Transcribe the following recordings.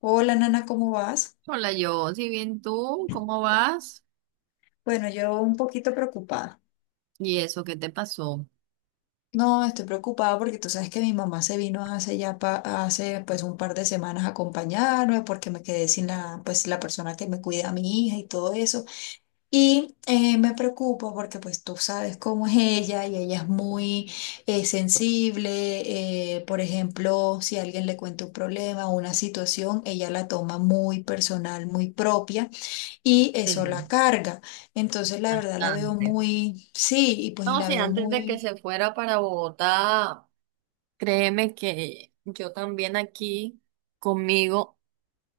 Hola, Nana, ¿cómo vas? Hola, yo, si bien tú, ¿cómo vas? Bueno, yo un poquito preocupada. ¿Y eso qué te pasó? No, estoy preocupada porque tú sabes que mi mamá se vino hace ya hace pues un par de semanas a acompañarme porque me quedé sin la persona que me cuida a mi hija y todo eso. Y me preocupa porque pues tú sabes cómo es ella y ella es muy sensible. Por ejemplo, si alguien le cuenta un problema o una situación, ella la toma muy personal, muy propia. Y eso la Sí, carga. Entonces, la verdad la veo bastante. muy, sí, y pues No, la sí, veo antes de que muy se fuera para Bogotá, créeme que yo también aquí conmigo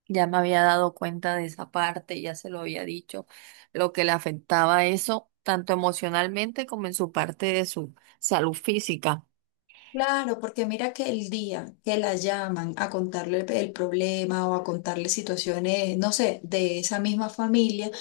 ya me había dado cuenta de esa parte, ya se lo había dicho, lo que le afectaba eso, tanto emocionalmente como en su parte de su salud física. claro, porque mira que el día que la llaman a contarle el problema o a contarle situaciones, no sé, de esa misma familia,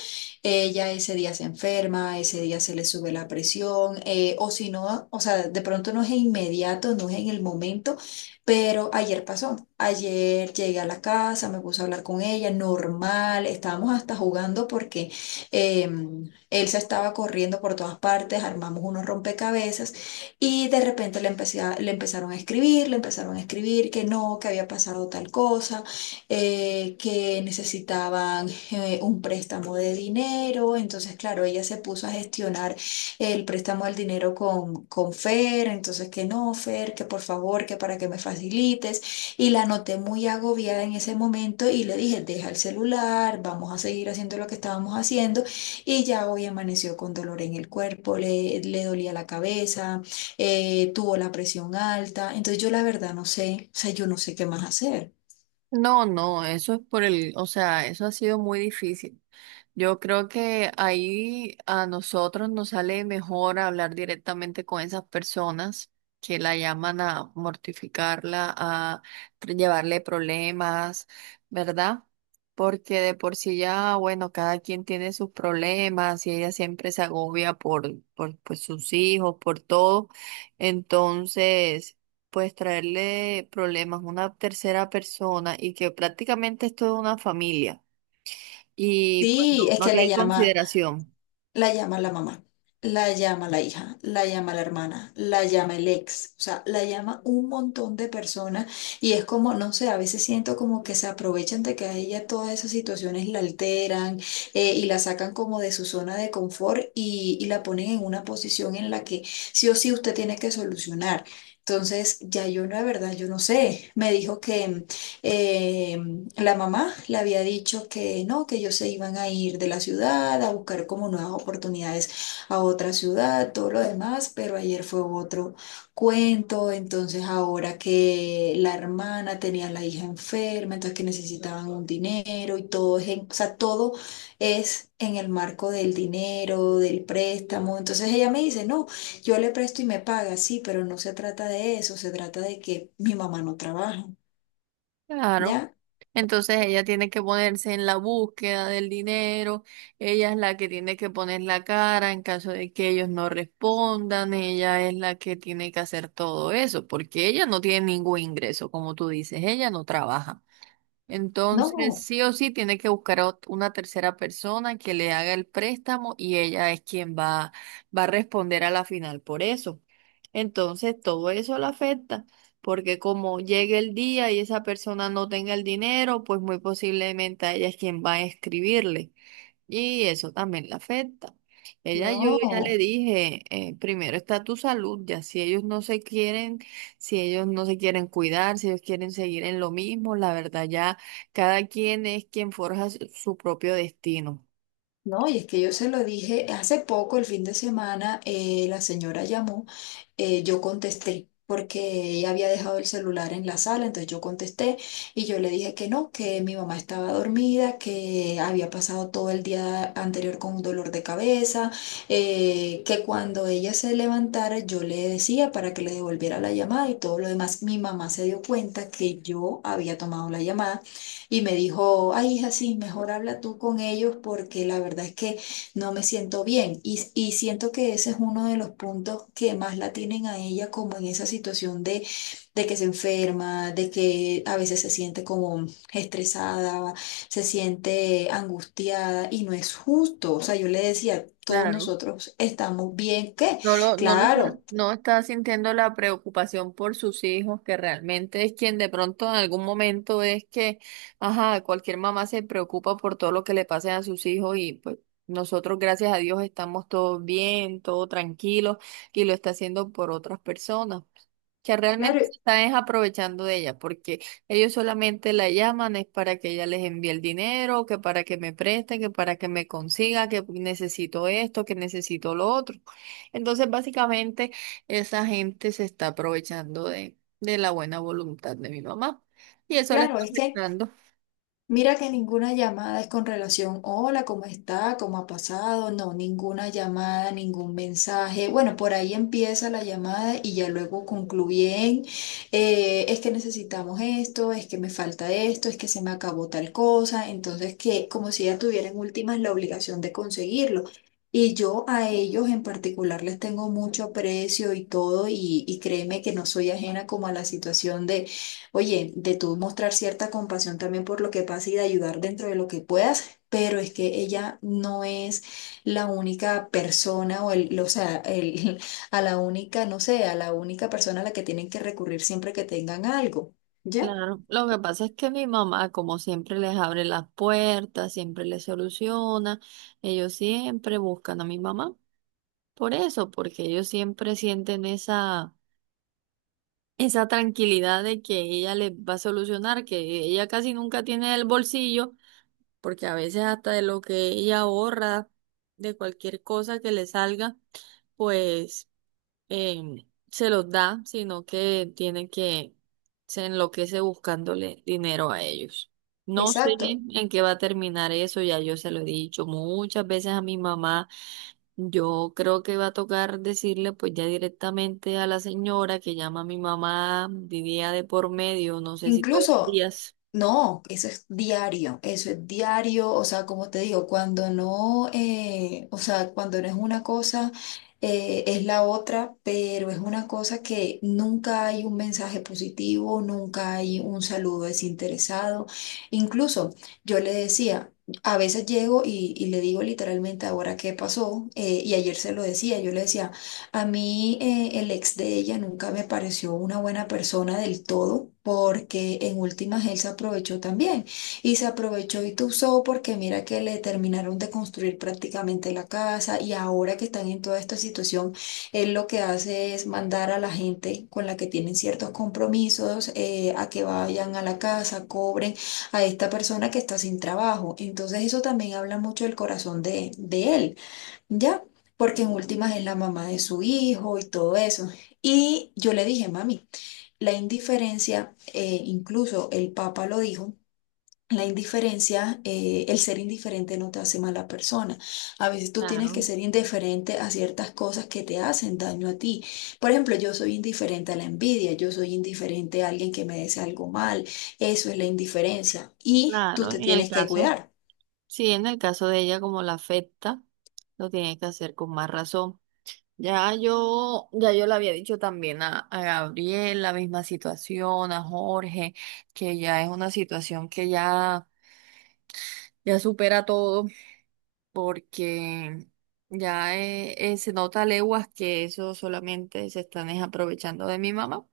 ella ese día se enferma, ese día se le sube la presión, o si no, o sea, de pronto no es inmediato, no es en el momento, pero ayer pasó. Ayer llegué a la casa, me puse a hablar con ella, normal, estábamos hasta jugando porque él se estaba corriendo por todas partes, armamos unos rompecabezas y de repente le empezaron a escribir, le empezaron a escribir que no, que había pasado tal cosa, que necesitaban un préstamo de dinero, entonces claro, ella se puso a gestionar el préstamo del dinero con Fer, entonces que no, Fer, que por favor, que para que me facilites, y la noté muy agobiada en ese momento y le dije, deja el celular, vamos a seguir haciendo lo que estábamos haciendo, y ya hoy amaneció con dolor en el cuerpo, le dolía la cabeza, tuvo la presión alta, entonces yo la verdad no sé, o sea, yo no sé qué más hacer. No, no, eso es por el, o sea, eso ha sido muy difícil. Yo creo que ahí a nosotros nos sale mejor hablar directamente con esas personas que la llaman a mortificarla, a llevarle problemas, ¿verdad? Porque de por sí ya, bueno, cada quien tiene sus problemas y ella siempre se agobia por pues, sus hijos, por todo. Entonces, pues traerle problemas a una tercera persona y que prácticamente es toda una familia y pues Sí, no, es no que la tiene llama, consideración. la llama la mamá, la llama la hija, la llama la hermana, la llama el ex, o sea, la llama un montón de personas y es como, no sé, a veces siento como que se aprovechan de que a ella todas esas situaciones la alteran y la sacan como de su zona de confort y la ponen en una posición en la que sí o sí usted tiene que solucionar. Entonces, ya yo no, de verdad, yo no sé. Me dijo que, eh, la mamá le había dicho que no, que ellos se iban a ir de la ciudad a buscar como nuevas oportunidades a otra ciudad, todo lo demás, pero ayer fue otro cuento, entonces ahora que la hermana tenía a la hija enferma, entonces que necesitaban un dinero y o sea, todo es en el marco del dinero, del préstamo, entonces ella me dice, no, yo le presto y me paga, sí, pero no se trata de eso, se trata de que mi mamá no trabaja. Claro. ¿Ya? Entonces ella tiene que ponerse en la búsqueda del dinero, ella es la que tiene que poner la cara en caso de que ellos no respondan, ella es la que tiene que hacer todo eso, porque ella no tiene ningún ingreso, como tú dices, ella no trabaja. Entonces, No, sí o sí, tiene que buscar a una tercera persona que le haga el préstamo y ella es quien va, va a responder a la final por eso. Entonces, todo eso la afecta, porque como llegue el día y esa persona no tenga el dinero, pues muy posiblemente a ella es quien va a escribirle. Y eso también le afecta. Ella, yo ya le no, dije, primero está tu salud, ya si ellos no se quieren, si ellos no se quieren cuidar, si ellos quieren seguir en lo mismo, la verdad ya cada quien es quien forja su propio destino. no, y es que yo se lo dije hace poco, el fin de semana, la señora llamó, yo contesté, porque ella había dejado el celular en la sala, entonces yo contesté y yo le dije que no, que mi mamá estaba dormida, que había pasado todo el día anterior con un dolor de cabeza, que cuando ella se levantara yo le decía para que le devolviera la llamada y todo lo demás. Mi mamá se dio cuenta que yo había tomado la llamada y me dijo, ay, hija, sí, mejor habla tú con ellos porque la verdad es que no me siento bien. Y siento que ese es uno de los puntos que más la tienen a ella como en esa situación de que se enferma, de que a veces se siente como estresada, se siente angustiada y no es justo. O sea, yo le decía, todos Claro. nosotros estamos bien, ¿qué? No lo, no lo está, Claro, no está sintiendo la preocupación por sus hijos, que realmente es quien de pronto en algún momento es que, ajá, cualquier mamá se preocupa por todo lo que le pase a sus hijos y pues nosotros, gracias a Dios, estamos todos bien, todo tranquilo y lo está haciendo por otras personas que realmente se claro, están es aprovechando de ella, porque ellos solamente la llaman es para que ella les envíe el dinero, que para que me preste, que para que me consiga, que necesito esto, que necesito lo otro. Entonces, básicamente, esa gente se está aprovechando de la buena voluntad de mi mamá y eso la claro, está es que... afectando. Mira que ninguna llamada es con relación, hola, ¿cómo está? ¿Cómo ha pasado? No, ninguna llamada, ningún mensaje. Bueno, por ahí empieza la llamada y ya luego concluyen, es que necesitamos esto, es que me falta esto, es que se me acabó tal cosa. Entonces, que como si ya tuvieran últimas la obligación de conseguirlo. Y yo a ellos en particular les tengo mucho aprecio y todo, y créeme que no soy ajena como a la situación de oye, de tú mostrar cierta compasión también por lo que pasa y de ayudar dentro de lo que puedas, pero es que ella no es la única persona o el, o sea, el, a la única, no sé, a la única persona a la que tienen que recurrir siempre que tengan algo. ¿Ya? Claro, lo que pasa es que mi mamá, como siempre, les abre las puertas, siempre les soluciona, ellos siempre buscan a mi mamá. Por eso, porque ellos siempre sienten esa, esa tranquilidad de que ella les va a solucionar, que ella casi nunca tiene el bolsillo, porque a veces hasta de lo que ella ahorra, de cualquier cosa que le salga, pues se los da, sino que tiene que se enloquece buscándole dinero a ellos. No sé Exacto. en qué va a terminar eso, ya yo se lo he dicho muchas veces a mi mamá. Yo creo que va a tocar decirle pues ya directamente a la señora que llama a mi mamá día de por medio, no sé si todos los Incluso, días. no, eso es diario, o sea, como te digo, cuando no, o sea, cuando no es una cosa, es la otra, pero es una cosa que nunca hay un mensaje positivo, nunca hay un saludo desinteresado. Incluso yo le decía, a veces llego y le digo literalmente ahora qué pasó, y ayer se lo decía, yo le decía, a mí el ex de ella nunca me pareció una buena persona del todo porque en últimas él se aprovechó también y se aprovechó y tuzó porque mira que le terminaron de construir prácticamente la casa y ahora que están en toda esta situación, él lo que hace es mandar a la gente con la que tienen ciertos compromisos a que vayan a la casa, cobren a esta persona que está sin trabajo. Entonces eso también habla mucho del corazón de él, ¿ya? Porque en últimas es la mamá de su hijo y todo eso. Y yo le dije, mami, la indiferencia, incluso el Papa lo dijo, la indiferencia, el ser indiferente no te hace mala persona. A veces tú tienes que Claro, ser indiferente a ciertas cosas que te hacen daño a ti. Por ejemplo, yo soy indiferente a la envidia, yo soy indiferente a alguien que me desea algo mal. Eso es la indiferencia. Y tú claro, te en el tienes que caso. cuidar. Sí, en el caso de ella, como la afecta, lo tiene que hacer con más razón. Ya yo le había dicho también a Gabriel la misma situación, a Jorge, que ya es una situación que ya, ya supera todo, porque ya se nota a leguas que eso solamente se están es aprovechando de mi mamá.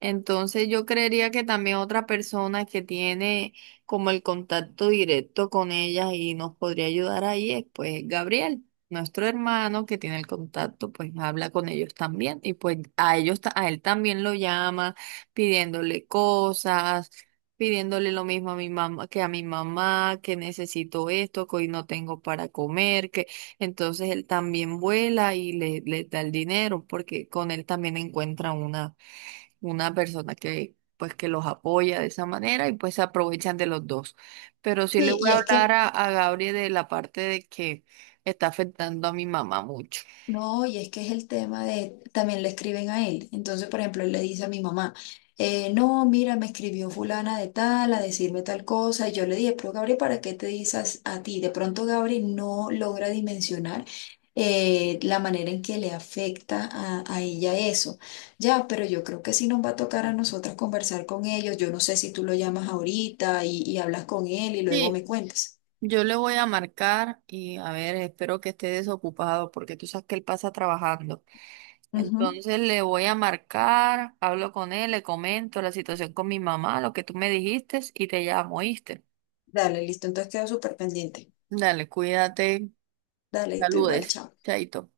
Entonces yo creería que también otra persona que tiene como el contacto directo con ellas y nos podría ayudar ahí es pues Gabriel, nuestro hermano que tiene el contacto, pues habla con ellos también y pues a ellos a él también lo llama pidiéndole cosas, pidiéndole lo mismo a mi mamá que a mi mamá, que necesito esto, que hoy no tengo para comer, que entonces él también vuela y le da el dinero porque con él también encuentran una persona que pues que los apoya de esa manera y pues se aprovechan de los dos. Pero sí le Sí, voy y a es hablar que... a Gabriel de la parte de que está afectando a mi mamá mucho. No, y es que es el tema de, también le escriben a él. Entonces, por ejemplo, él le dice a mi mamá, no, mira, me escribió fulana de tal a decirme tal cosa. Y yo le dije, pero Gabriel, ¿para qué te dices a ti? De pronto Gabriel no logra dimensionar la manera en que le afecta a ella eso. Ya, pero yo creo que sí nos va a tocar a nosotras conversar con ellos. Yo no sé si tú lo llamas ahorita y hablas con él y luego me Sí, cuentas. yo le voy a marcar y a ver, espero que esté desocupado porque tú sabes que él pasa trabajando. Ujú. Entonces le voy a marcar, hablo con él, le comento la situación con mi mamá, lo que tú me dijiste y te llamo, ¿oíste? Dale, listo. Entonces quedo súper pendiente. Dale, cuídate, Dale, tú igual, saludes, chao. chaito.